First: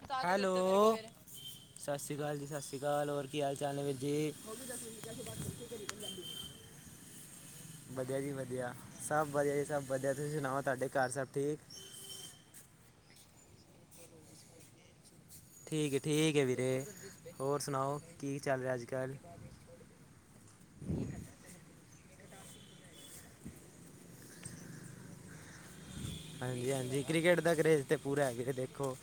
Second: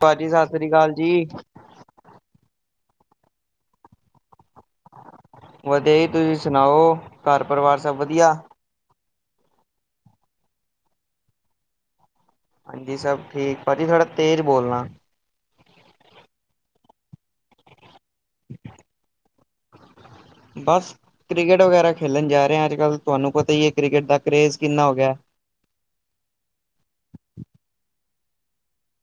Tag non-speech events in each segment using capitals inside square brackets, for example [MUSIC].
ਭਾਜੀ ਸਤਿ ਸ੍ਰੀ ਅਕਾਲ ਹੈਲੋ। ਜੀ ਸਸ ਸ੍ਰੀ ਕਾਲ ਜੀ, ਸਸ ਸ੍ਰੀ ਕਾਲ ਹੋਰ ਕੀ ਹਾਲ ਚਾਲ ਨੇ ਵੀਰ ਜੀ। ਵਧੀਆ ਜੀ ਤੁਸੀਂ ਸੁਣਾਓ ਘਰ ਪਰਿਵਾਰ ਸਭ ਵਧੀਆ ਜੀ ਵਧੀਆ। ਸਭ ਵਧੀਆ ਜੀ- ਸਭ ਵਧੀਆ, ਤੁਸੀਂ ਸੁਣਾਓ ਤੁਹਾਡੇ ਘਰ ਸਭ ਠੀਕ? ਹਾਂਜੀ, ਸਭ ਠੀਕ ਭਾਜੀ ਥੋੜ੍ਹਾ ਤੇਜ ਬੋਲਣਾ। ਠੀਕ ਹੈ-ਠੀਕ ਹੈ ਵੀਰੇ, ਹੋਰ ਸੁਣਾਓ ਕੀ ਚੱਲ ਰਿਹਾ ਅੱਜ- ਕੱਲ? ਬਸ ਕ੍ਰਿਕਟ ਵਗੈਰਾ ਖੇਡਣ ਜਾ ਰਹੇ ਅੱਜ-ਕੱਲ੍ਹ ਤੁਹਾਨੂੰ ਪਤਾ ਹੀ ਹੈ ਕ੍ਰਿਕਟ ਦਾ ਕਰੇਜ ਕਿੰਨਾ ਹੋ ਗਿਆ। ਹਾਂਜੀ-ਹਾਂਜੀ, ਕ੍ਰਿਕਟ ਦਾ ਕਰੇਜ਼ ਤੇ ਪੂਰਾ ਹੈ ਵੀਰੇ ਦੇਖੋ।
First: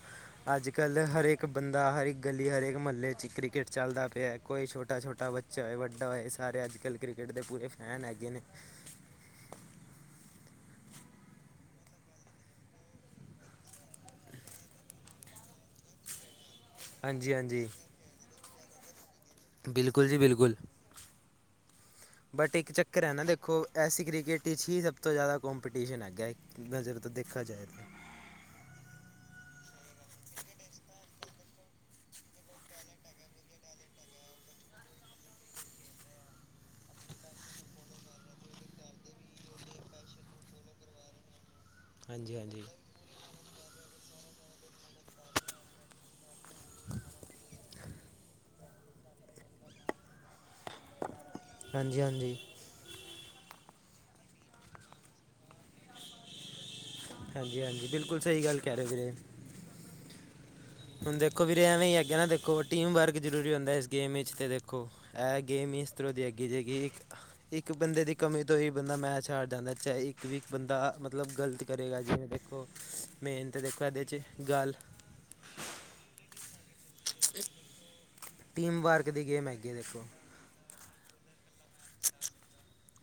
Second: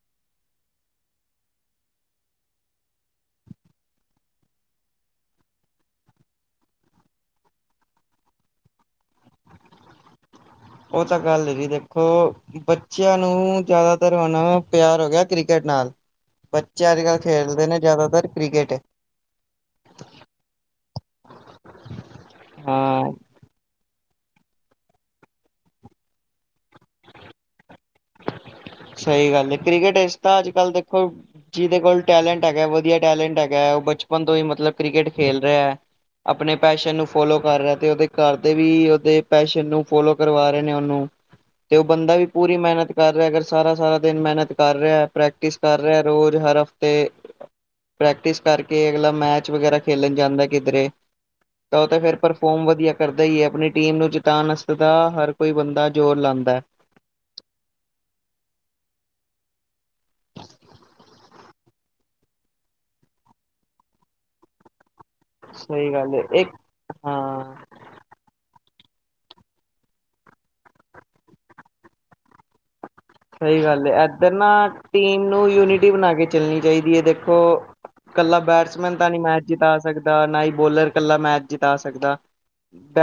ਅੱਜ-ਕੱਲ੍ਹ ਹਰੇ ਇੱਕ ਬੰਦਾ, ਹਰ ਇੱਕ ਗਲੀ, ਹਰੇਕ ਮਹੱਲੇ 'ਚ ਕ੍ਰਿਕਟ ਚੱਲਦਾ ਪਿਆ ਕੋਈ ਛੋਟਾ-ਛੋਟਾ ਬੱਚਾ ਬੱਚਾ ਹੋਏ, ਚਾਹੇ ਵੱਡਾ ਹੋਏ ਸਾਰੇ ਅੱਜ-ਕੱਲ ਕ੍ਰਿਕਟ ਦੇ ਪੂਰੇ ਫੈਨ ਹੈਗੇ ਨੇ। ਉਹ ਤਾਂ ਗੱਲ ਹੈਗੀ ਦੇਖੋ। ਬੱਚਿਆਂ ਨੂੰ ਜ਼ਿਆਦਾਤਰ ਹੁਣ ਪਿਆਰ ਹੋ ਗਿਆ ਕ੍ਰਿਕਟ ਨਾਲ। ਬੱਚੇ ਅੱਜ ਕੱਲ੍ਹ ਹਾਂਜੀ ਖੇਡਦੇ ਹਾਂਜੀ ਨੇ ਜਾਦਾਤਰ ਕ੍ਰਿਕਟ। ਬਿਲਕੁਲ ਜੀ ਬਿਲਕੁਲ ਬਟ ਇੱਕ ਹਾਂ ਚੱਕਰ ਹੈ ਨਾ ਦੇਖ ਖੋ ਐਸੀ ਕ੍ਰਿਕਟ ਇਚ ਹੀ ਸਭ ਤੋਂ ਜ਼ਿਆਦਾ ਕੋਂਪੀਟੀਸ਼ਨ ਹੈਗਾ ਇੱਕ ਨਜ਼ਰ ਤੋਂ ਦੇਖਿਆ ਜਾਏ ਤਾਂ। ਸਹੀ ਗੱਲ ਹੈ ਕ੍ਰਿਕਟ ਇਸ ਤਾਂ ਅੱਜ ਕੱਲ੍ਹ ਦੇਖੋ ਜਿਹਦੇ ਕੋਲ ਟੈਲੈਂਟ ਹੈਗਾ ਵਧੀਆ ਟੈਲੈਂਟ ਹੈਗਾ ਉਹ ਬਚਪਨ ਤੋਂ ਹੀ ਮਤਲਬ ਕ੍ਰਿਕਟ ਖੇਲ ਰਿਹਾ ਹੈ। ਆਪਣੇ ਪੈਸ਼ਨ ਨੂੰ ਫੋਲੋ ਕਰ ਰਿਹਾ ਤੇ ਉਹਦੇ ਘਰ ਦੇ ਵੀ ਉਹਦੇ ਪੈਸ਼ਨ ਨੂੰ ਫੋਲੋ ਕਰਵਾ ਰਹੇ ਨੇ ਉਹਨੂੰ। [INAUDIBLE] ਤੇ ਉਹ ਬੰਦਾ ਵੀ ਹਾਂਜੀ ਪੂਰੀ ਹਾਂਜੀ ਮਿਹਨਤ ਕਰ ਰਿਹਾ ਅਗਰ ਸਾਰਾ-ਸਾਰਾ ਦਿਨ ਮਿਹਨਤ ਕਰ ਰਿਹਾ ਪ੍ਰੇਕ ਟਿਸ ਕਰ ਰਿਹਾ ਰੋਜ਼ ਹਰ ਹਫ਼ਤੇ ਪ੍ਰੈਕਟਿਸ ਕਰਕੇ ਅਗਲਾ ਮੈਚ ਵਗੈਰਾ ਖੇਲਣ ਜਾਂਦਾ ਕਿਧਰੇ ਤਾਂ ਉਹ ਹਾਂਜੀ ਤਾਂ ਫਿਰ ਹਾਂਜੀ ਪਰਫੋਰਮ ਵਧੀਆ ਕਰਦਾ ਹੀ ਹੈ ਆਪਣੀ ਟੀਮ ਨੂੰ ਜਤਾਉਣ ਵਾਸਤੇ ਹਰ ਕੋਈ ਬੰਦਾ ਜ਼ੋਰ ਲਾਦਾ। ਹਾਂਜੀ-ਹਾਂਜੀ ਬਿਲਕੁਲ ਸਹੀ ਗੱਲ ਕਹਿ ਰਹੇ ਵੀਰੇ। ਹੁਣ ਦੇਖੋ ਵੀਰ ਐਵੇਂ ਹੀ ਹੈਗ ਨਾ ਦੇਖੋ ਟੀਮ ਵਰਕ ਜ਼ਰੂਰੀ ਹੁੰਦਾ ਇਸ ਗੇਮ ਵਿੱਚ ਤੇ ਦੇਖੋ। ਇਹ ਗੇਮ ਇਸ ਸਹੀ ਤਰ੍ਹਾਂ ਗੱਲ ਹੈ ਦੀ ਅੱਗੀ ਇੱਕ ਜਗੀ ਹਾਂ ਇੱਕ ਬੰਦੇ ਦੀ ਕਮੀ ਤੋਂ ਹੀ ਬੰਦਾ ਮੈਚ ਹਾਰ ਜਾਂਦਾ ਚਾਹੇ ਇੱਕ ਵੀ ਬੰਦਾ ਮਤਲਬ ਗ਼ਲਤ ਕਰੇਗਾ ਜਿਵੇਂ ਦੇਖੋ ਮੇਨ ਤਾਂ ਸਹੀ ਦੇਖੋ ਗੱਲ ਇਹਦੇ ਹੈ 'ਚ ਇਧਰ ਨਾ ਗੱਲ ਟੀਮ ਨੂੰ ਯੂਨਿਟੀ ਬਣਾ ਕੇ ਚੱਲਣੀ ਚਾਹੀਦੀ ਹੈ ਦੇਖੋ ਕੱਲਾ ਟੀਮ ਬੈਟਸਮੈਨ ਵਰਕ ਤਾਂ ਨਹੀਂ ਦੀ ਮੈਚ ਗੇਮ ਹੈਗੀ ਜਿਤਾ ਦੇਖੋ ਸਕਦਾ ਨਾ ਹੀ ਬੋਲਰ ਇਕੱਲਾ ਮੈਚ ਜਿਤਾ ਸਕਦਾ।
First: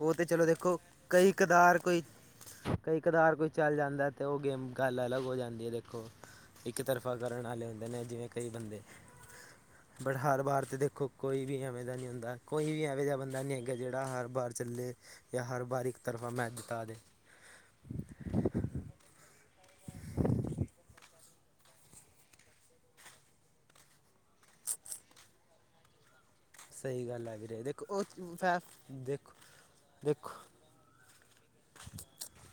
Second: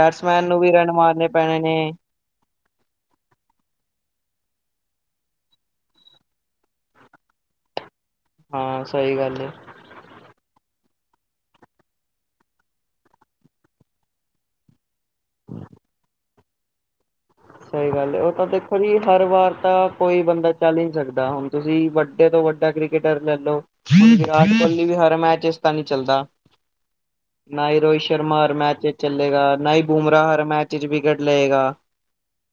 ਉਹ ਤੇ ਚਲੋ ਨੂੰ ਵੀ ਦੇਖੋ ਰਨ ਮਾਰਨੇ ਕਈ ਪੈਣੇ ਕਦਾਰ ਨੇ ਕੋਈ ਕਈ ਕਦਾਰ ਕੋਈ ਚੱਲ ਜਾਂਦਾ ਤੇ ਉਹ ਗੇਮ ਗੱਲ ਅਲੱਗ ਹੋ ਜਾਂਦੀ ਹੈ ਦੇਖੋ। ਇੱਕ ਤਰਫਾ ਕਰਨ ਵਾਲੇ ਹੁੰਦੇ ਨੇ ਜਿਵੇਂ ਕਈ ਬੰਦੇ। ਹਾਂ ਸਹੀ ਗੱਲ ਹੈ ਬਟ ਹਰ ਬਾਰ ਦੇਖੋ ਕੋਈ ਵੀ ਐਵੇਂ ਦਾ ਨੀ ਹੁੰਦਾ ਕੋਈ ਵੀ ਐਵੇਂ ਜਿਹਾ ਬੰਦਾ ਨੀ ਹੈਗਾ ਜਿਹੜਾ ਹਰ ਬਾਰ ਚੱਲੇ ਜਾਂ ਹਰ ਵਾਰ ਇੱਕ ਤਰਫਾ ਮੈਚ ਜਿਤਾ ਦੇ। ਸਹੀ ਗੱਲ ਉਹ ਤਾਂ ਦੇਖੋ ਜੀ ਹਰ ਵਾਰ ਤਾਂ ਕੋਈ ਬੰਦਾ ਚੱਲ ਹੀ ਨੀ ਸਕ ਹੁਣ ਤੁਸੀਂ ਵੱਡੇ ਤੋਂ ਵੱਡਾ ਕ੍ਰਿਕਟਰ ਲਾਲੋ। ਵਿਰਾਟ ਕੋਹਲੀ ਵੀ ਹਰ ਮੈਚ ਇਚ ਤਾ ਨੀ ਚੱਲਦਾ। ਸਹੀ ਗੱਲ ਹੈ ਵੀਰੇ ਨਾ ਹੀ ਦੇਖੋ ਰੋਹਿਤ ਉਹ ਸ਼ਰਮਾ ਹਰ ਫੈ ਮੈਚ ਦੇਖੋ ਚਲੇਗਾ, ਨਾ ਹੀ ਦੇਖੋ ਬੁਮਰਾਹ ਹਰ ਮੈਚ ਚਿਰ ਵਿਕਟ ਲਏਗਾ।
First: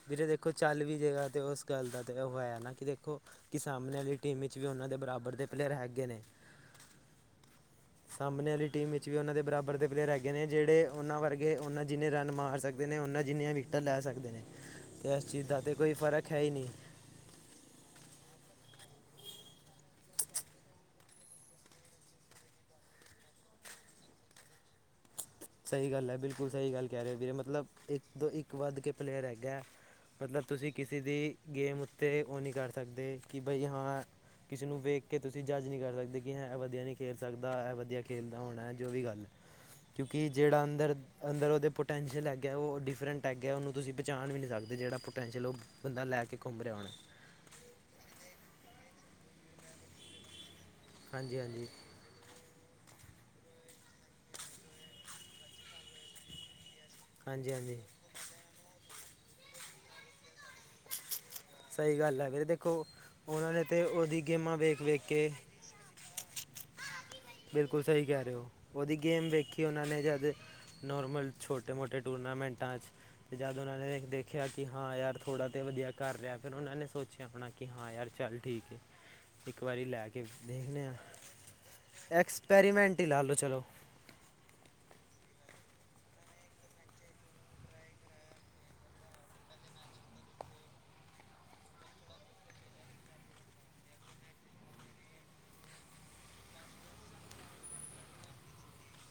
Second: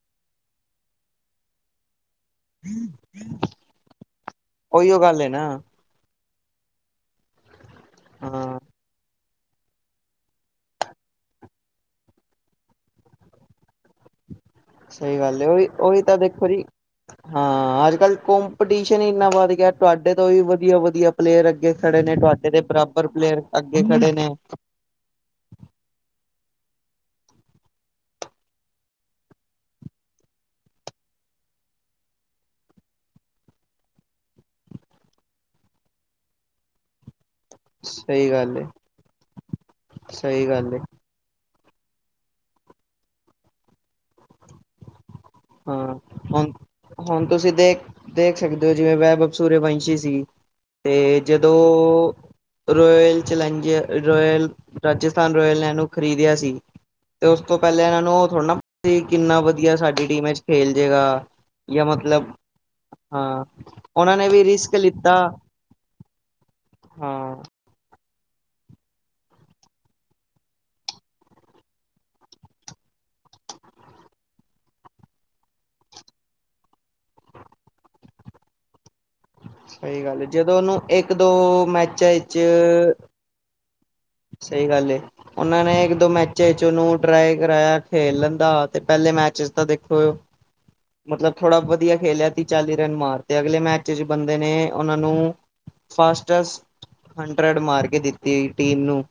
ਵੀਰੇ ਦੇਖੋ ਚੱਲ ਵੀ ਜੇਗਾ ਤੇ ਉਸ ਗੱਲ ਦਾ ਤੇ ਉਹ ਹੋਇਆ ਨਾ ਕਿ ਦੇਖੋ ਕਿ ਸਾਹਮਣੇ ਵਾਲੀ ਟੀਮ ਵਿੱਚ ਵੀ ਉਹਨਾਂ ਦੇ ਉਹੀਓ ਗੱਲ ਹੈ ਬਰਾਬਰ ਦੇ ਨਾ ਪਲੇਅਰ ਹੈਗੇ ਨੇ। ਸਾਹਮਣੇ ਹਾਂ ਵਾਲੀ ਟੀਮ ਉਹਨਾਂ ਦੇ ਬਰਾਬਰ ਦੇ ਪਲੇਅਰ ਹੈਗੇ ਨੇ ਜਿਹੜੇ ਉਹਨਾਂ ਵਰਗੇ ਉਹਨਾਂ ਜਿੰਨੇ ਰਨ ਮਾਰ ਸਕਦੇ ਨੇ ਉਹਨਾਂ ਜਿੰਨੀਆਂ ਵਿਕ ਲੈ ਸਕਦੇ ਨੇ। ਤੇ ਸਹੀ ਇਸ ਗੱਲ ਚੀਜ਼ ਦਾ ਉਹੀ, ਤੇ ਕੋਈ ਓਹੀ ਤਾਂ ਫਰਕ ਹੈ ਦੇਖੋ ਹੀ ਜੀ ਨਹੀਂ ਹਾਂ ਅੱਜ ਕੱਲ ਕੰਪੀਟੀਸ਼ਨ ਇੰਨਾ ਵੱਧ ਗਿਆ ਤੁਹਾਡੇ ਤੋਂ ਵੀ ਵਧੀਆ-ਵਧੀਆ ਪਲੇਅਰ ਅੱਗੇ ਖੜੇ ਨੇ ਤੁਹਾਡੇ ਦੇ ਬਰਾਬਰ ਪਲੇਅਰ ਅੱਗੇ ਖੜੇ ਨੇ। ਸਹੀ ਗੱਲ ਹੈ ਬਿਲਕੁਲ ਸਹੀ ਗੱਲ ਕਹ ਰਹੇ ਹੋ ਵੀਰੇ ਮਤਲਬ ਇੱਕ ਤੋਂ ਇੱਕ ਵੱਧ ਕੇ ਪਲੇਅਰ ਹੈਗਾ। ਮਤਲਬ ਤੁਸੀਂ ਕਿਸੇ ਦੀ ਗੇਮ ਉੱਤੇ ਉਹ ਨਹੀਂ ਕਰ ਸਕਦੇ ਕਿ ਬਈ ਹਾਂ ਕਿਸੇ ਨੂੰ ਵੇਖ ਕੇ ਤੁਸੀਂ ਜੱਜ ਨਹੀਂ ਕਰ ਸਕਦੇ ਕਿ ਇਹਂ ਇਹ ਵਧੀਆ ਨਹੀਂ ਖੇਲ ਸਕਦਾ ਇਹ ਵਧੀਆ ਸਹੀ ਖੇਲਦਾ ਗੱਲ ਏ ਹੋਣਾ ਹੈ ਜੋ ਵੀ ਗੱਲ ਐ। ਕਿ ਸਹੀ ਜਿਹੜਾ ਗੱਲ ਏ ਅੰਦਰ ਅੰਦਰ ਉਹਦੇ ਪੋਟੈਂਸ਼ੀਅਲ ਹੈਗੇ ਉਹ ਡਿਫਰੈਂਟ ਹੈਗੇ ਹੈ ਉਹਨੂੰਸੀਂ ਬੁੰਚਾ ਵੀ ਨਹੀਂ ਸਕਦੇ ਜਿਹੜਾ ਪ ਹਾਂ ਹੁਣ ਹੁਣ ਤੁਸੀਂ ਦੇਖ ਦੇਖ ਸਕਦੇ ਹੋ ਜਿਵੇਂ ਵੈਭਵ ਸੁਰਵੰਸ਼ੀ ਸੀ ਤੇ ਹਾਂਜੀ ਜਦੋਂ ਹਾਂਜੀ Royal Challengers Royal Rajasthan Royal ਨੇੈ ਨੂੰ ਖ਼ਰੀਦਿਆ ਸੀ ਤੇ ਉਸ ਹਾਂਜੀ ਤੋਂ ਹਾਂਜੀ ਪਹਿਲਾਂ ਇਹਨਾਂ ਨੂੰ ਉਹ ਥੋੜ੍ਹਾ ਨਾ ਪਤਾ ਸੀ ਕਿੰਨਾ ਵਧੀਆ ਸਾਡੀ ਟੀਮ ਚ ਖੇਲ ਜੇਗਾ। ਯਾ ਸਹੀ ਗੱਲ ਹੈ ਮਤਲਬ, ਵੀਰੇ ਦੇਖੋ ਹਾਂ ਉਹਨਾਂ ਨੇ ਤੇ ਉਹਨਾਂ ਉਹਦੀ ਨੇ ਵੀ ਗੇਮਾਂ ਰਿਸਕ ਵੇਖ ਵੇਖ ਲਿੱਤਾ। ਕੇ ਹਾਂ। ਬਿਲਕੁਲ ਸਹੀ ਕਹਿ ਰਹੇ ਹੋ ਉਹਦੀ ਗੇਮ ਵੇਖੀ ਉਹਨਾਂ ਨੇ ਜਦ ਨੋਰਮਲ ਛੋਟੇ ਮੋਟੇ ਟੂਰਨਾਮੈਂਟਾਂ ਚ ਤੇ ਜਦ ਉਹਨਾਂ ਨੇ ਦੇਖਿਆ ਕਿ ਹਾਂ ਯਾਰ ਥੋੜ੍ਹਾ ਤੇ ਵਧੀਆ ਕਰ ਰਿਹਾ ਫਿਰ ਉਹਨਾਂ ਨੇ ਸੋਚਿਆ ਆਪਣਾ ਕਿ ਹਾਂ ਯਾਰ ਚੱਲ ਠੀਕ ਹੈ ਇੱਕ ਵਾਰੀ ਸਹੀ ਲੈ ਗੱਲ ਕੇ ਏ, ਜਦੋਂ ਉਹਨੂੰ ਦੇਖਦੇ ਹਾਂ। ਇੱਕ ਦੋ ਮੈਚਾਂ ਵਿੱਚ ਐਕਸਪੈਰੀਮੈਂਟ ਹੀ ਲਾ ਲੋ ਚਲੋ ਸਹੀ ਗੱਲ ਏ ਉਹਨਾਂ ਨੇ ਇੱਕ ਦੋ ਮੈਚੇ ਚ ਉਹਨੂੰ ਟਰਾਈ ਕਰਾਇਆ ਖੇਲਣ ਦਾ ਤੇ ਪਹਿਲੇ ਮੈਚ ਤਾਂ ਦੇਖੋ ਮਤਲਬ ਥੋੜ੍ਹਾ ਵਧੀਆ ਖੇਲਿਆ ਤੀਹ ਚਾਲੀ ਰਨ ਮਾਰ ਤੇ ਅਗਲੇ ਮੈਚ ਚ ਬੰਦੇ ਨੇ ਉਹਨਾਂ ਨੂੰ ਫਾਸਟਸਟ ਹੰਡਰਡ ਮਾਰ ਕੇ ਦਿੱਤੀਈ ਟੀਮ ਨੂੰ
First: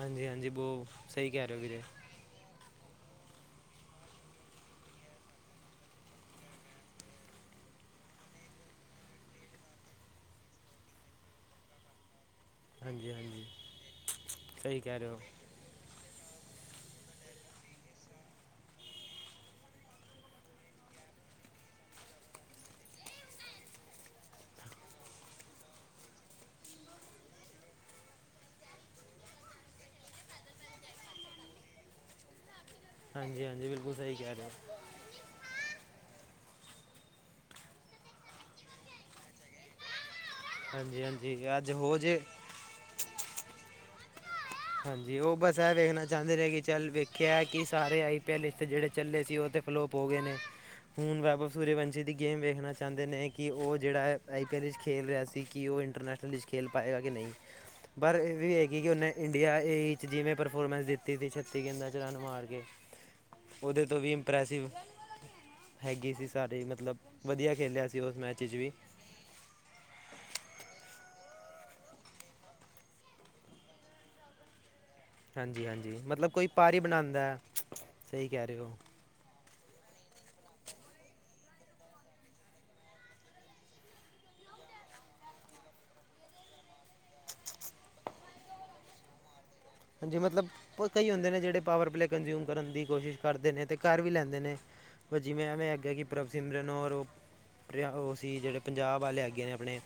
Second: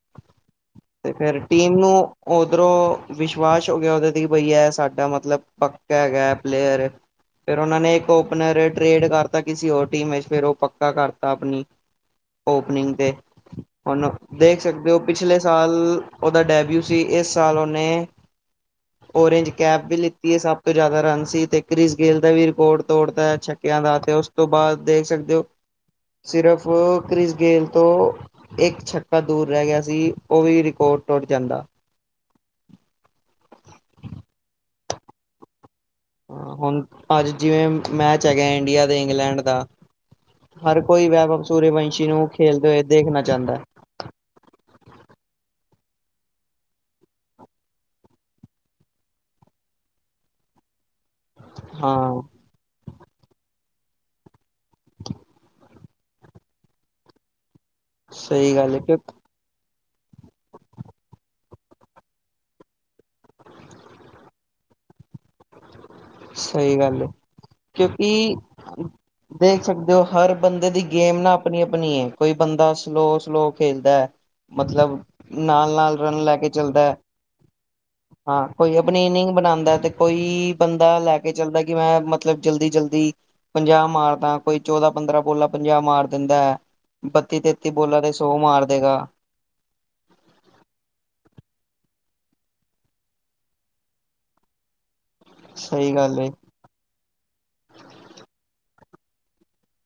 ਹਾਂਜੀ ਹਾਂਜੀ ਬਹੁ ਸਹੀ ਕਹਿ ਰਹੇ ਹੋ ਕਿ ਜੇ ਉਓਧਰੋਂ ਵਿਸ਼ਵਾਸ ਹੋ ਗਿਆ ਦੇ ਤੇ ਬਈ ਇਹ ਸਾਡਾ ਮਤਲਬ ਪੱਕ ਹੈਗਾ ਪਲੇਅਰ ਫੇਿਰ ਉਹਨਾਂ ਨੇ ਇੱਕ ਓਪਨਰ ਟਰੇਡ ਕਰਤਾ ਕਿਸੇ ਹੋਰ ਟੀਮ ਵਿੱਚ ਫੇਿਰ ਉਹ ਪੱਕਾ ਕਰਤਾ ਆਪਣੀ ਹਾਂਜੀ ਹਾਂਜੀ ਹੁਨ ਦੇਖ ਸਹੀ ਸਕਦੇ ਹੋ ਕਹਿ ਰਹੇ ਪਿਛਲੇ ਸਾਲ ਉਹਦਾ ਡੈਬਿਊ ਸੀ ਇਸ ਸਾਲ ਉਹਹਨੇ [UNINTELLIGIBLE] ਓਰੇਂਜ ਕੈਬ ਵੀ ਲਿੱਤੀ ਹੈ ਸਭ ਤੋਂ ਜ਼ਿਆਦਾ ਰਨ ਸੀ ਅਤੇ ਕ੍ਰੀਿਸ ਗੇਲ ਦਾ ਵੀ ਰਿਕਾਰਡ ਤੋੜਦਾ ਛੱਕਿਆਂ ਦਾ ਅਤੇ ਉਸ ਤੋਂ ਬਾਅਦ ਦੇਖ ਸਕਦੇ ਹੋ ਸਿਰਫ ਕ੍ਰਿਸ ਗੇਲ ਤੋਂ ਇੱਕ ਛੱਕਾ ਦੂਰ ਰਹਿ ਗਿਆ ਸੀ ਉਹ ਵੀ ਰਿਕਾਰਡ ਟੁੱਟ ਜਾਂਦਾ ਹਾਂਜੀ ਹਾਂਜੀ ਬਿਲਕੁਲ ਸਹੀ ਕਹਿ ਰਿਹਾ ਹੁਣ ਅੱਜ ਜਿਵੇਂ ਮੈਚ ਹੈਗਾ ਇੰਡੀਆ ਤੇ ਇੰਗਲੈਂਡ ਦਾ ਹਰ ਹਾਂਜੀ ਕੋਈ ਹਾਂਜੀ ਵੈਵ ਅੱਜ ਹੋ ਸੂਰਵੰਸ਼ੀ ਜੇ ਨੂੰ ਖੇਲਦੇ ਹੋਏ ਦੇਖਣਾ ਚਾਹੁੰਦਾ ਹੈ ਹਾਂਜੀ ਉਹ ਬਸ ਇਹ ਵੇਖਣਾ ਚਾਹੁੰਦੇ ਨੇਹੇ ਕਿ ਚੱਲ ਵੇਖਿਆ ਕਿ ਸਾਰੇ ਆਈ ਪੀ ਐਲ ਇਸਥ ਜਿਹੜੇ ਚੱਲੇ ਸੀ ਉਹ ਤੇ ਫਲੋਪ ਹੋ ਗਏ ਨੇ ਹੁਣ ਬਾਬ ਸੂਰਯਵੰਸ਼ੀ ਦੀ ਹਾਂ ਗੇਮ ਵੇਖਣਾ ਚਾਹੁੰਦੇ ਨੇ ਕਿ ਉਹ ਜਿਹੜਾ ਆਈ ਪੀ ਐੱਲ ਵਿੱਚ ਖੇਲ ਰਿਹਾ ਸੀ ਕਿ ਉਹ ਇੰਟਰਨੈਸ਼ਨਲ ਵਿੱਚ ਖੇਲ ਪਾਏਗਾ ਕਿ ਨਹੀਂ ਪਰ ਇਹ ਵੀ ਸਹੀ ਗੱਲ ਹੈ ਹੈਗੀ ਕਿ ਉਹਨੇ ਇੰਡੀਆ ਏ ਈ 'ਚ ਜਿਵੇਂ ਪਰਫੋਰਮੈਂਸ ਦਿੱਤੀ ਸੀ ਛੱਤੀ ਗੇਂਦਾਂ 'ਚ ਰਨ ਮਾਰ ਕੇ ਉਹਦੇ ਤੋਂ ਵੀ ਇੰਪ੍ਰੈਸਿਵ ਹੈਗੀ ਸੀ ਸਾਰੇ ਸਹੀ ਮਤਲਬ ਗੱਲ ਵਧੀਆ ਖੇਲਿਆ ਸੀ ਉਸ ਕਿਉਂਕਿ ਮੈਚ ' ਵੀ ਦੇਖ ਸਕਦੇ ਹੋ ਹਰ ਬੰਦੇ ਦੀ ਗੇਮ ਨਾ ਆਪਣੀ ਆਪਣੀ ਕੋਈ ਬੰਦਾ ਸਲੋਅ ਸਲੋਅ ਖੇਲਦਾ ਹੈ ਮਤਲਬ ਹਾਂਜੀ ਨਾਲ ਹਾਂਜੀ ਨਾਲ ਰਨ ਮਤਲਬ ਲੈ ਕੋਈ ਕੇ ਪਾਰ ਹੀ ਚੱਲਦਾ ਹੈ ਬਣਾਉਂਦਾ ਸਹੀ ਕਹਿ ਹਾਂ ਰਹੇ ਹੋ ਕੋਈ ਪਨੀਨਿੰਗ ਬਣਾਉਂਦਾ ਤੇ ਕੋਈ ਬੰਦਾ ਲੈ ਕੇ ਚਲਦਾ ਕਿ ਮੈਂ ਮਤਲਬ ਜਲਦੀ ਜਲਦੀ ਪੰਜਾਹ ਮਾਰਦਾ ਕੋਈ ਚੌਦਾਂ ਪੰਦਰਾਂ ਪੋਲਾ ਪੰਜਾਹ ਮਾਰ ਦਿੰਦਾ ਹੈ ਬੱਤੀ ਤੇਤੀ ਬੋਲਾਂ ਦੇ ਸੋ ਮਾਰ ਦੇਗਾ ਜੈ ਮਤਲਬ ਕਈ ਹੁੰਦੇ ਨੇ ਜਿਹੜੇ ਪਾਵਰ ਪਲੇ ਕੰਜਿਊਮ ਕਰਨ ਦੀ ਕੋਸ਼ਿਸ਼ ਕਰਦੇ ਨੇ ਤੇ ਘਰ ਵੀ ਲੈਂਦੇ ਨੇ ਭਾਅ ਜਿਵੇਂ ਐਵੇਂ ਆਿਆ ਸਹੀ ਕਿ ਗੱਲ ਪ੍ਰਭ ਹੈ ਸਿਮਰਨ ਔਰ ਉਹ ਉਹ ਸੀ ਜਿਹੜੇ ਪੰਜਾਬ ਆਲੇ ਹੈਗੇ ਨੇ ਆਪਣੇ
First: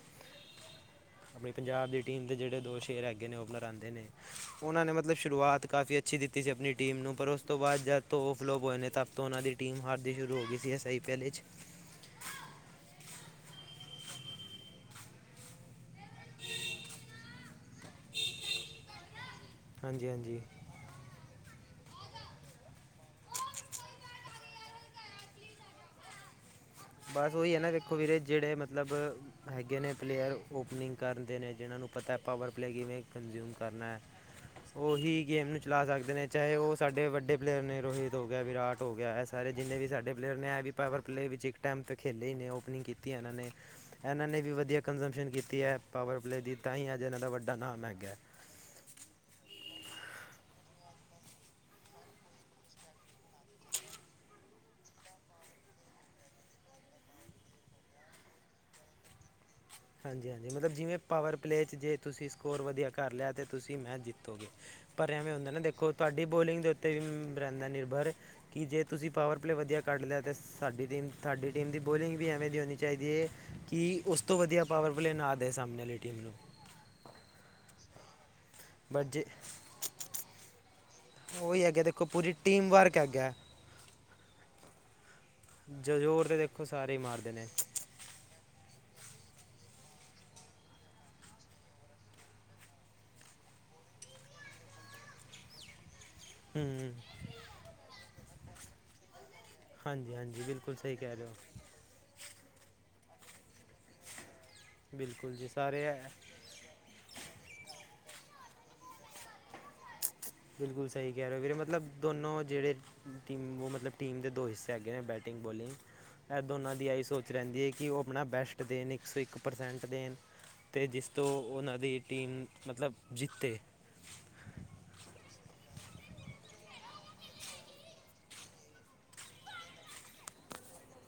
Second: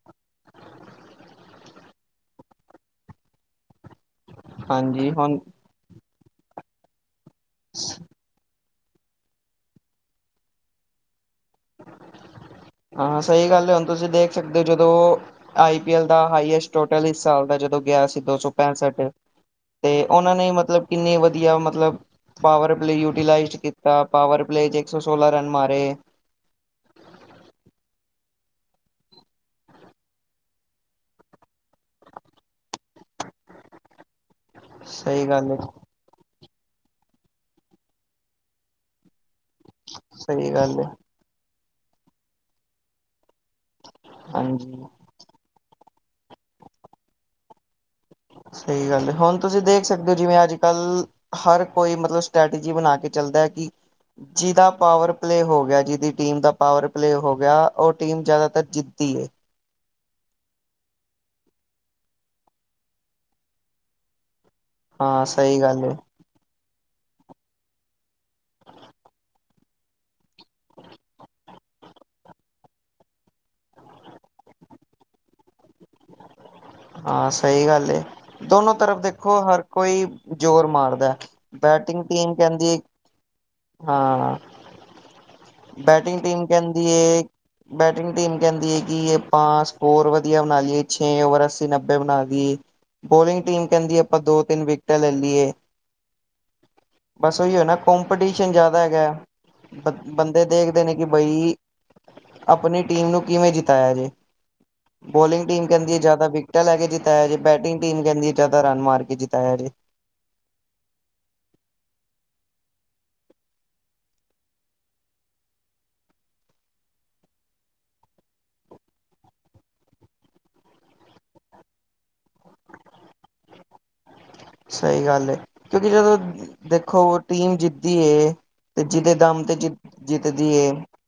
ਆਪਣੀ ਪੰਜਾਬ ਦੀ ਟੀਮ ਦੇ ਜਿਹੜੇ ਦੋ ਸ਼ੇਰ ਹੈਗੇ ਨੇ ਓਪਨਰ ਆਉਂਦੇ ਨੇ ਉਹਨਾਂ ਨੇ ਹਾਂਜੀ ਮਤਲਬ ਹੁਣ ਸ਼ੁਰੂਆਤ ਕਾਫੀ ਅੱਛੀ ਦਿੱਤੀ ਸੀ ਆਪਣੀ ਟੀਮ ਨੂੰ ਪਰ ਉਸ ਤੋਂ ਬਾਅਦ ਜਦ ਧੋ ਫਲੋਪ ਹੋਏ ਨੇ ਤਾਂ ਤਾਂ ਉਹਨਾਂ ਦੀ ਟੀਮ ਹਾਰਦੀ ਸ਼ੁਰੂ ਹੋ ਗਈ ਸੀ ਐ ਆਈ ਪੀ ਐਲ ਵਿੱਚ ਹਾਂਾਂ ਸਹੀ ਗੱਲ ਹੈ ਹੁਣ ਤੁਸੀਂ ਦੇਖ ਸਕਦੇ ਹੋ ਜਦੋਂ ਆਈ ਪੀ ਐਲ ਦਾ ਹਾਈਐਸਟ ਟੋਟਲ ਇਸ ਸਾਲ ਦਾ ਜਦੋਂ ਗਿਆ ਸੀ ਦੋ ਸੌ ਪੈਂਸਠ ਤੇ ਹਾਂਜੀ ਉਹਨਾਂ ਹਾਂਜੀ ਨੇ ਮਤਲਬ ਕਿੰਨੇ ਵਧੀਆ ਮਤਲਬ ਪਾਵਰ ਪਲੇ ਯੂਟੀਲਾਈਜ਼ਡ ਕੀਤਾ ਪਾਵਰ ਪਲੇ 'ਚ ਇੱਕ ਸੌ ਸੋਲਾਂ ਰਨ ਮਾਰੇ ਬਸ ਉਹੀ ਹੈ ਨਾ ਵੇਖੋ ਵੀਰੇ ਜਿਹੜੇ ਮਤਲਬ ਹੈਗੇ ਨੇ ਪਲੇਅਰ ਓਪਨਿੰਗ ਕਰਨਦੇ ਨੇ ਜਿਨਾਂ ਨੂੰ ਪਤਾ ਪਾਵਰ ਪਲੇ ਕਿਵੇਂ ਕੰਜ਼ਿਊਮ ਕਰਨਾ ਹੈ ਉਹੀ ਸਹੀ ਗੇਮ ਗੱਲ ਹੈ ਨੂੰ ਚਲਾ ਸਕਦੇ ਨੇ ਚਾਹੇ ਉਹ ਸਾਡੇ ਵੱਡੇ ਪਲੇਅਰ ਨੇ ਰੋਹਿਤ ਹੋ ਗਿਆ ਵਿਰਾਟ ਹੋ ਗਿਆ ਇਸ ਸਾਰੇ ਜਿੰਨੇ ਵੀ ਸਾਡੇ ਪਲੇਅਰ ਨੇ ਸਹੀ ਇਹ ਵੀ ਗੱਲ ਹੈ ਪਾਵਰ ਪਲੇਅ ਵਿੱਚ ਇੱਕ ਟਾਈਮ ਤੋਂ ਖੇਲੇ ਹੀ ਨੇ ਓਪਨਿੰਗ ਕੀਤੀ ਹੈ ਇਹਨਾਂ ਨੇ ਇਹਨਾਂ ਨੇ ਵੀ ਵਧੀਆ ਹਾਂਜੀ ਕੰਜਮਪਸ਼ਨ ਕੀਤੀ ਹੈ ਪਾਵਰਪਲੇਅ ਦੀ ਤਾਂ ਹੀ ਅੱਜ ਇਹਨਾਂ ਦਾ ਵੱਡਾ ਨਾਮ ਹੈਗਾ ਸਹੀ ਗੱਲ ਹੁਣ ਤੁਸੀਂ ਦੇਖ ਸਕਦੇ ਹੋ ਜਿਵੇਂ ਅੱਜ ਕੱਲ ਹਰ ਕੋਈ ਮਤਲਬ ਸਟ੍ਰੈਟਜੀ ਬਣਾ ਕੇ ਚੱਲਦਾ ਕਿ ਜਿਹਦਾ ਪਾਵਰ ਪਲੇਅ ਹੋ ਗਿਆ ਜਿਹਦੀ ਟੀਮ ਦਾ ਪਾਵਰ ਪਲੇਅ ਹੋ ਗਿਆ ਉਹ ਟੀਮ ਜਿਆਦਾਤਰ ਜਿੱਦੀ ਹਾਂਜੀ ਹਾਂਜੀ ਮਤਲਬ ਜਿਵੇਂ ਪਾਵਰ ਪਲੇਅ 'ਚ ਜੇ ਤੁਸੀਂ ਸਕੋਰ ਵਧੀਆ ਕਰ ਲਿਆ ਤਾਂ ਤੁਸੀਂ ਮੈਚ ਜਿੱਤੋਗੇ ਭਰਿਆ ਹਾਂ ਹੋਏ ਹੁੰਦਾ ਸਹੀ ਨਾ ਗੱਲ ਦੇਖੋ ਹੈ ਤੁਹਾਡੀ ਬੋਲਿੰਗ ਦੇ ਉੱਤੇ ਵੀ ਰਹਿੰਦਾ ਨਿਰਭਰ ਕਿ ਜੇ ਤੁਸੀਂ ਪਾਵਰ ਪਲੇਅ ਵਧੀਆ ਕੱਢ ਲਿਆ ਤੇ ਸਾਡੀ ਟੀਮ ਤੁਹਾਡੀ ਟੀਮ ਦੀ ਬੋਲਿੰਗ ਵੀ ਐਵੇਂ ਦੀ ਹੋਣੀ ਚਾਹੀਦੀ ਹੈ ਕਿ ਉਸ ਤੋਂ ਵਧੀਆ ਪਾਵਰ ਪਲੇਅ ਨਾ ਆ ਸਾਹਮਣੇ ਵਾਲੀ ਟੀਮ ਨੂੰ ਹਾਂ ਸਹੀ ਗੱਲ ਏ ਦੋਨੋ ਤਰਫ਼ ਬਟ ਜੇ ਦੇਖੋ ਹਰ ਕੋਈ ਜ਼ੋਰ ਮਾਰਦਾ। ਉਹੀ ਹੈਗੇ ਦੇਖੋ ਬੈਟਿੰਗ ਪੂਰੀ ਟੀਮ ਕਹਿੰਦੀ ਵਰਕ ਹੈਗਾ। ਹਾਂ ਬੈਟਿੰਗ ਜ਼ੋਰ ਤਾਂ ਟੀਮ ਦੇਖੋ ਕਹਿੰਦੀ ਸਾਰੇ ਹੀ ਏ। ਮਾਰਦੇ ਨੇ ਬੈਟਿੰਗ ਟੀਮ ਕਹਿੰਦੀ ਹੈ ਕਿ ਆਪਾਂ ਸਕੋਰ ਵਧੀਆ ਬਣਾ ਲਈਏ ਛੇ ਓਵਰ ਨੱਬੇ ਬਣਾ ਦੀਈਏ ਬੋਲਿੰਗ ਟੀਮ ਕਹਿੰਦੀ ਆਪਾਂ ਦੋ ਤਿੰਨ ਵਿਕਟਾਂ ਲੈ ਲਈਏ ਹੂੰ ਬਸ ਉਹੀ ਹੋ ਨਾ ਕਪੀਟੀਸ਼ਨ ਜ਼ਿਆਦਾ ਹੈਗਾ ਬ ਹਾਂਜੀ ਹਾਂਜੀ ਬੰਦੇ ਬਿਲਕੁਲ ਦੇਖਦੇ ਨੇ ਸਹੀ ਕਿ ਕਹਿ ਰਹੇ ਹੋ ਬਈ ਆਪਣੀ ਟੀਮ ਨੂੰ ਕਿਵੇਂ ਜਿਤਾਇਆ ਜੇ ਬਿਲਕੁਲ ਬੋਲਿੰਗ ਜੀ ਟੀਮ ਕਹਿੰਦੀ ਹੈ ਸਾਰੇ ਜ਼ਿਆਦਾ ਵਿਕ ਟਿੰ ਲੈ ਜਿੱਤਾਇਆ ਜੇ ਬੈਟਿੰਗ ਟੀਮ ਕਹਿੰਦੀ ਹੈ ਜ਼ਿਆਦਾ ਰਨ ਮਾਰ ਕੇ ਜਤਾਇਆ ਜੇ। ਬਿਲਕੁਲ ਸਹੀ ਕਹਿ ਰਹੇ ਹੋ ਵੀਰੇ ਮਤਲਬ ਦੋਨੋਂ ਜਿਹੜੇ ਮ ਮਤਲਬ ਟੀਮ ਦੇ ਦੋ ਹਿੱਸੇ ਹੈੱਗੇ ਨੇ ਬੈਟਿੰਗ ਬੋਲਿੰਗ ਇਹ ਦੋਨਾਂ ਦੀ ਆਈ ਸੋਚ ਰਹਿੰਦੀ ਹੈ ਕਿ ਉਹ ਆਪਣਾ ਬੈਸਟ ਦੇਣ ਇੱਕ ਸੌ ਇੱਕ ਪਰਸੈਂਟ ਦੇਣ। ਅਤੇ ਜਿਸ ਤੋਂ ਉਹਨਾਂ ਦੀ ਟੀਮ ਮਤਲਬ ਜਿੱਤੇ। ਸਹੀ ਗੱਲ ਹੈ ਕਿਉਂਕਿ ਜਦੋਂ ਦੇਖੋ ਟੀਮ ਜਿੱਤੀ ਏ। ਤੇ ਜਿਹਦੇ ਦਮ ਤੇ ਜਿ ਜਿੱਤਦੀ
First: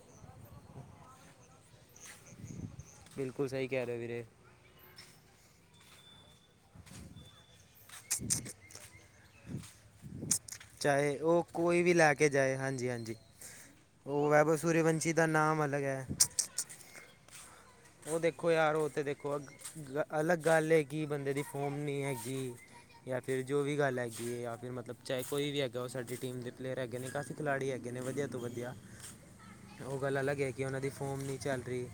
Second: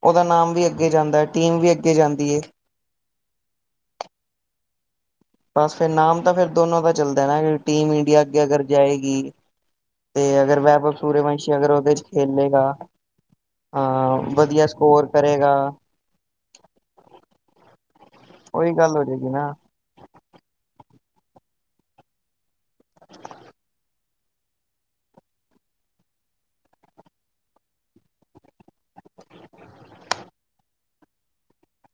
ਉਹਦਾ ਨਾਮ ਵੀ ਅੱਗੇ ਜਾਂਦਾ ਹੈ ਟੀਮ ਵੀ ਅੱਗੇ ਜਾਂਦੀ ਏ। ਬਿਲਕੁਲ ਸਹੀ ਕਹਿ ਰਹੇ ਹੋ ਵੀਰੇ ਬਸ ਫਿਰ ਨਾਮ ਤਾਂ ਫਿਰ ਦੋਨੋ ਦਾ ਚੱਲਦਾ ਨਾ ਟੀਮ ਇੰਡੀਆ ਅੱਗੇ ਅਗਰ ਜਾਏਗੀ। ਤੇ ਅਗਰ ਵੈ ਬ ਚਾਹੇ ਉਹ ਸੂਰਯਵੰਸ਼ੀ ਅਗਰ ਕੋਈ ਵੀ ਉਹਦੇ 'ਚ ਲੈ ਕੇ ਜਾਏ ਖੇਲੇੇਗਾ। ਹਾਂਜੀ ਹਾਂਜੀ ਹਾਂ ਉਹ ਵੈਭਵ ਵਧੀਆ ਸਕੋਰ ਸੂਰਯਵੰਸ਼ੀ ਦਾ ਕਰੇਗਾ। ਨਾਮ ਅਲੱਗ ਹੈ ਉਹ ਦੇਖੋ ਉਹੀ ਯਾਰ ਉਹ ਗੱਲ ਤਾਂ ਹੋ ਜਾਏਗੀ ਦੇਖੋ ਨਾ ਅ ਅਲੱਗ ਗੱਲ ਹੈ ਕਿ ਬੰਦੇ ਦੀ ਫੋਮ ਨਹੀਂ ਹੈਗੀ। ਜਾਂ ਫਿਰ ਜੋ ਵੀ ਗੱਲ ਹੈਗੀ ਹੈ ਜਾਂ ਫਿਰ ਮਤਲਬ ਚਾਹੇ ਕੋਈ ਵੀ ਹੈਗਾ ਉਹ ਸਾਡੀ ਟੀਮ ਦੇ ਪਲੇਅਰ ਹੈਗੇ ਨੇ ਕਾਫ ਖਿਲਾੜੀ ਹੈਗੇ ਨੇ ਵਧੀਆ ਤੋਂ ਵਧੀਆ ਉਹ ਗੱਲ ਅਲੱਗ ਹੈ ਕਿ ਉਹਨਾਂ ਦੀ ਫੋਮ ਨਹੀਂ ਚੱਲ ਰਹੀ।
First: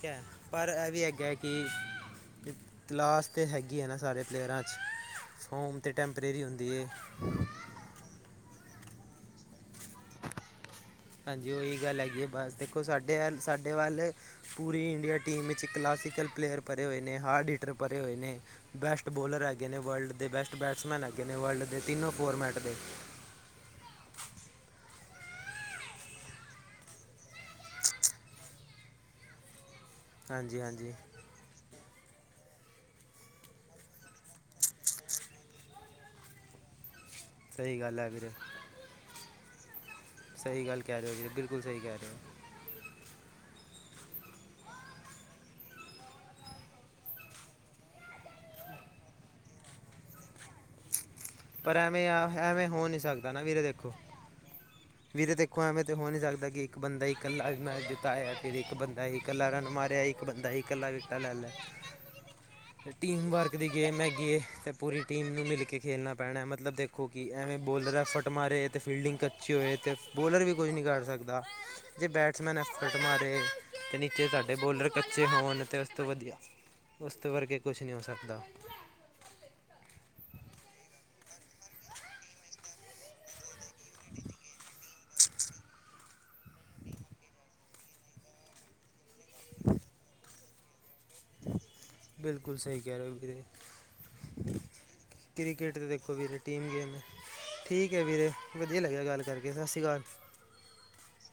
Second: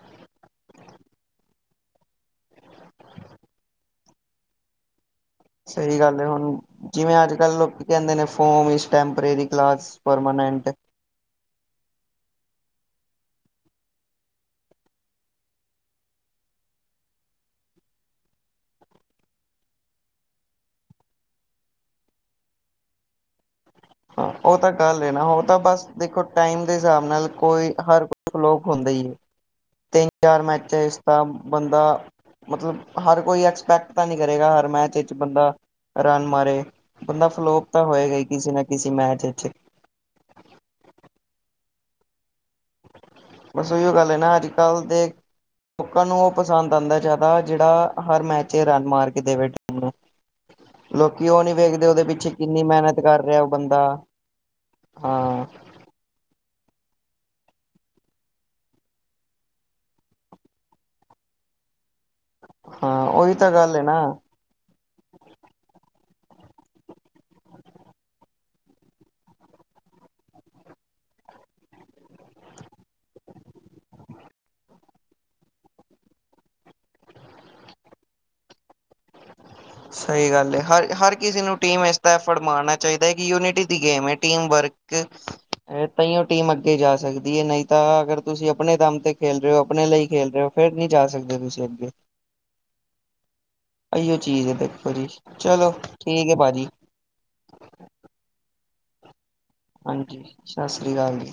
ਠੀਕ ਹੈ ਪਰ ਇਹ ਵੀ ਹੈਗਾ ਕਿ [INAUDIBLE] ਕਲਾਸ ਤਾਂ ਹੈਗੀ ਹੈ ਨਾ ਸਾਰੇ ਪਲੇਅਰਾਂ 'ਚ [INAUDIBLE] ਤੇ ਸਹੀ ਗੱਲ ਹੈ ਟੈਂਪਰੇਰੀ ਹੁਣ ਹੁੰਦੀ ਹੈ ਜਿਵੇਂ ਅੱਜ ਕੱਲ੍ਹ ਲੋਕ ਕਹਿੰਦੇ ਨੇ ਫੋਮ ਟੈਂਪਰੇਰੀ ਕਲਾਸ ਪਰਮਾਨੈਂਟ [INAUDIBLE] ਹਾਂਜੀ ਉਹੀ ਗੱਲ ਹੈਗੀ ਹੈ ਬਸ ਦੇਖੋ ਸਾਡੇ ਵ ਸਾਡੇ ਵੱਲ [INAUDIBLE] ਪੂਰੀ ਇੰਡੀਆ ਟੀਮ ਵਿੱਚ ਕਲਾਸੀਕਲ ਪਲੇਅਰ ਭਰੇ ਹੋਏ ਨੇ ਹਾਰਡੀਟਰ ਭਰੇ ਹੋਏ ਨੇ। ਬੈਸਟ ਬੋਲਰ ਹੈਗੇ ਨੇ ਵਰਲਡ ਦੇ ਬੈਸਟ ਬੈਟਸਮੈਨ ਹੈਗੇ ਨੇ ਵਰਲਡ ਦੇ ਤਿੰਨੋ ਫੋਰਮੈਟ ਦੇ [INAUDIBLE] ਹਾਂ ਉਹ ਤਾਂ ਗੱਲ ਹੈ ਨਾ ਉਹ ਤਾਂ ਬਸ ਦੇਖੋ ਟਾਈਮ ਦੇ ਹਿਸਾਬ ਨਾਲ ਕੋਈ ਹਰ ਲੋਕ ਹੁੰਦੇ ਹੀ ਹੈ ਤਿੰਨ ਚਾਰ ਹਾਂਜੀ ਮੈਚ ਹਾਂਜੀ ਇਸਦਾ ਬੰਦਾ ਮਤਲਬ ਹਰ ਕੋਈ ਐਕਸਪੈਕਟ ਤਾਂ ਨਹੀਂ ਕਰੇਗਾ ਹਰ ਮੈਚ ਵਿੱਚ ਬੰਦਾ ਰਨ ਮਾਰੇ ਬੰਦਾ ਫਲੋਪ ਸਹੀ ਤਾਂ ਗੱਲ ਹੈ ਹੋਏਗਾ ਹੀ ਕਿਸੇ ਨਾ ਕਿਸੇ ਮੈਚ ਇਚ ਸਈ ਗੱਲ ਕੈ ਰਏ ਓ ਜੀ, ਬਿਲਕੁਲ ਸਈ ਕੈ ਰਏ ਓ। ਬਸ ਓਹੀੋਓ ਗੱਲ ਐ ਨਾ ਅੱਜ ਕੱਲ੍ਹ ਦੇਖ ਲੋਕਾਂ ਨੂੰ ਉਹ ਪਸੰਦ ਆਂਦਾ ਜ਼ਿਆਦਾ ਜੇੜਾ ਹਰ ਮੈਚ ਚ ਰਨ ਮਾਰ ਕੇ ਦੇਵੇ ਟੀਮ ਨੂੰ ਲੋਕੀ ਉਹ ਨਹੀਂ ਪਰ ਵੇਖਦੇ ਉਹਦੇ ਐਵੇਂ ਆ ਪਿੱਛੇ ਕਿੰਨੀ ਐਵੇਂ ਹੋ ਨਹੀਂ ਮਿਹਨਤ ਕਰ ਸਕਦਾ ਨਾ ਰਿਹਾ ਉਹ ਵੀਰੇ ਬੰਦਾ ਦੇਖੋ ਵੀਰੇ ਹਾਂ ਦੇਖੋ ਐਵੇਂ ਤੇ ਹੋ ਨੀ ਸਕਦਾ ਕਿ [INAUDIBLE] ਇੱਕ ਬੰਦੇ ਹੀ ਇਕੱਲਾ ਮੈਂ ਜਿਤਾਇਆ ਫਿਰ ਇੱਕ ਬੰਦਾ ਹੀ ਇਕੱਲਾ ਰਨ ਮਾਰਿਆ ਇੱਕ ਬੰਦਾ ਹੀ ਇਕੱਲਾ ਵਿਟਾਂ ਲੈ ਲਿਆ। [INAUDIBLE] ਹਾਂ ਟੀਮ ਉਹੀ ਤਾਂ ਵਰਕ ਦੀ ਗੱਲ ਹੈ ਨਾ ਗੇਮ ਹੈਗੀ ਤੇ ਪੂਰੀ ਟੀਮ ਨੂੰ ਮਿਲ ਕੇ ਖੇਲਣਾ। ਭੈਣੇ ਮਤਲਬ ਦੇਖੋ ਕਿ ਐਵੇਂ ਬੋਲਰ ਹੈ ਫਟ ਮਾਰੇ ਤੇ ਫੀਲਡਿੰਗ ਕੱਚੀ ਹੋਏ ਤੇ ਬੋਲਰ ਵੀ ਕੁੱਝ ਨਹੀਂ ਕਰ ਸਕਦ ਦਾ [INAUDIBLE] ਜੇ ਬੈਟਸਮੈਨ ਐਕਸਫਰਟ ਮਾਰੇ ਤੇ ਨੀਚੇ ਸਾਡੇ ਬੋਲਰ ਕੱਚੇ ਹੋਣ ਤੇ ਉਸ ਤੋਂ ਵਧੀਆ [INAUDIBLE] ਉਸ ਤ ਵਰਗੇ ਕੁਛ ਨਹੀਂ ਹੋ ਸਕਦਾ। ਸਹੀ ਗੱਲ ਹਰ- ਹਰ ਕਿਸੇ ਨੂੰ ਟੀਮ ਇਸ ਐਫਰਟ ਮਾਰਨਾ ਚਾਹੀਦਾ ਹੈ ਕਿ ਯੂਨਿਟੀ ਦੀ ਗੇਮ ਐ, ਟੀਮ ਵਰਕ ਤਾਈਓ ਟੀਮ ਅੱਗੇ ਜਾ ਸਕਦੀ ਐ ਨਈ ਤਾਂ ਅਗਰ ਤੁਸੀਂ ਅਪਣੇ ਦਮ ਤੇ ਖੇਲ ਰਏ ਓ ਅਪਣੇ ਲਈ ਖੇਲ ਰਏ ਓ। ਫੇਰ ਨੀ ਜਾ ਸਕਦੇ ਤੁਸੀਂ ਅੱਗੇ ਬਿਲਕੁਲ ਸਹੀ ਕਹਿ ਰਹੇ ਹੋ ਵੀਰੇ ਅਈਓ [UNINTELLIGIBLE] ਦੇਖੋ ਜੀ ਚਲੋ ਕ੍ਰਿਕਟ ਤਾਂ ਦੇਖੋ ਠੀਕ ਏ ਵੀਰੇ ਟੀਮ ਭਾਜੀ। ਠੀਕ ਏ ਵੀਰੇ, ਵਦੀਆ ਲੱਗਿਆ ਗੱਲ ਕਰਕੇ। ਸਤਿ ਸ਼੍ਰੀ ਅਕਾਲ ਹਾਂਜੀ, ਸਸ ਸ੍ਰੀ ਕਾਲ ਜੀ।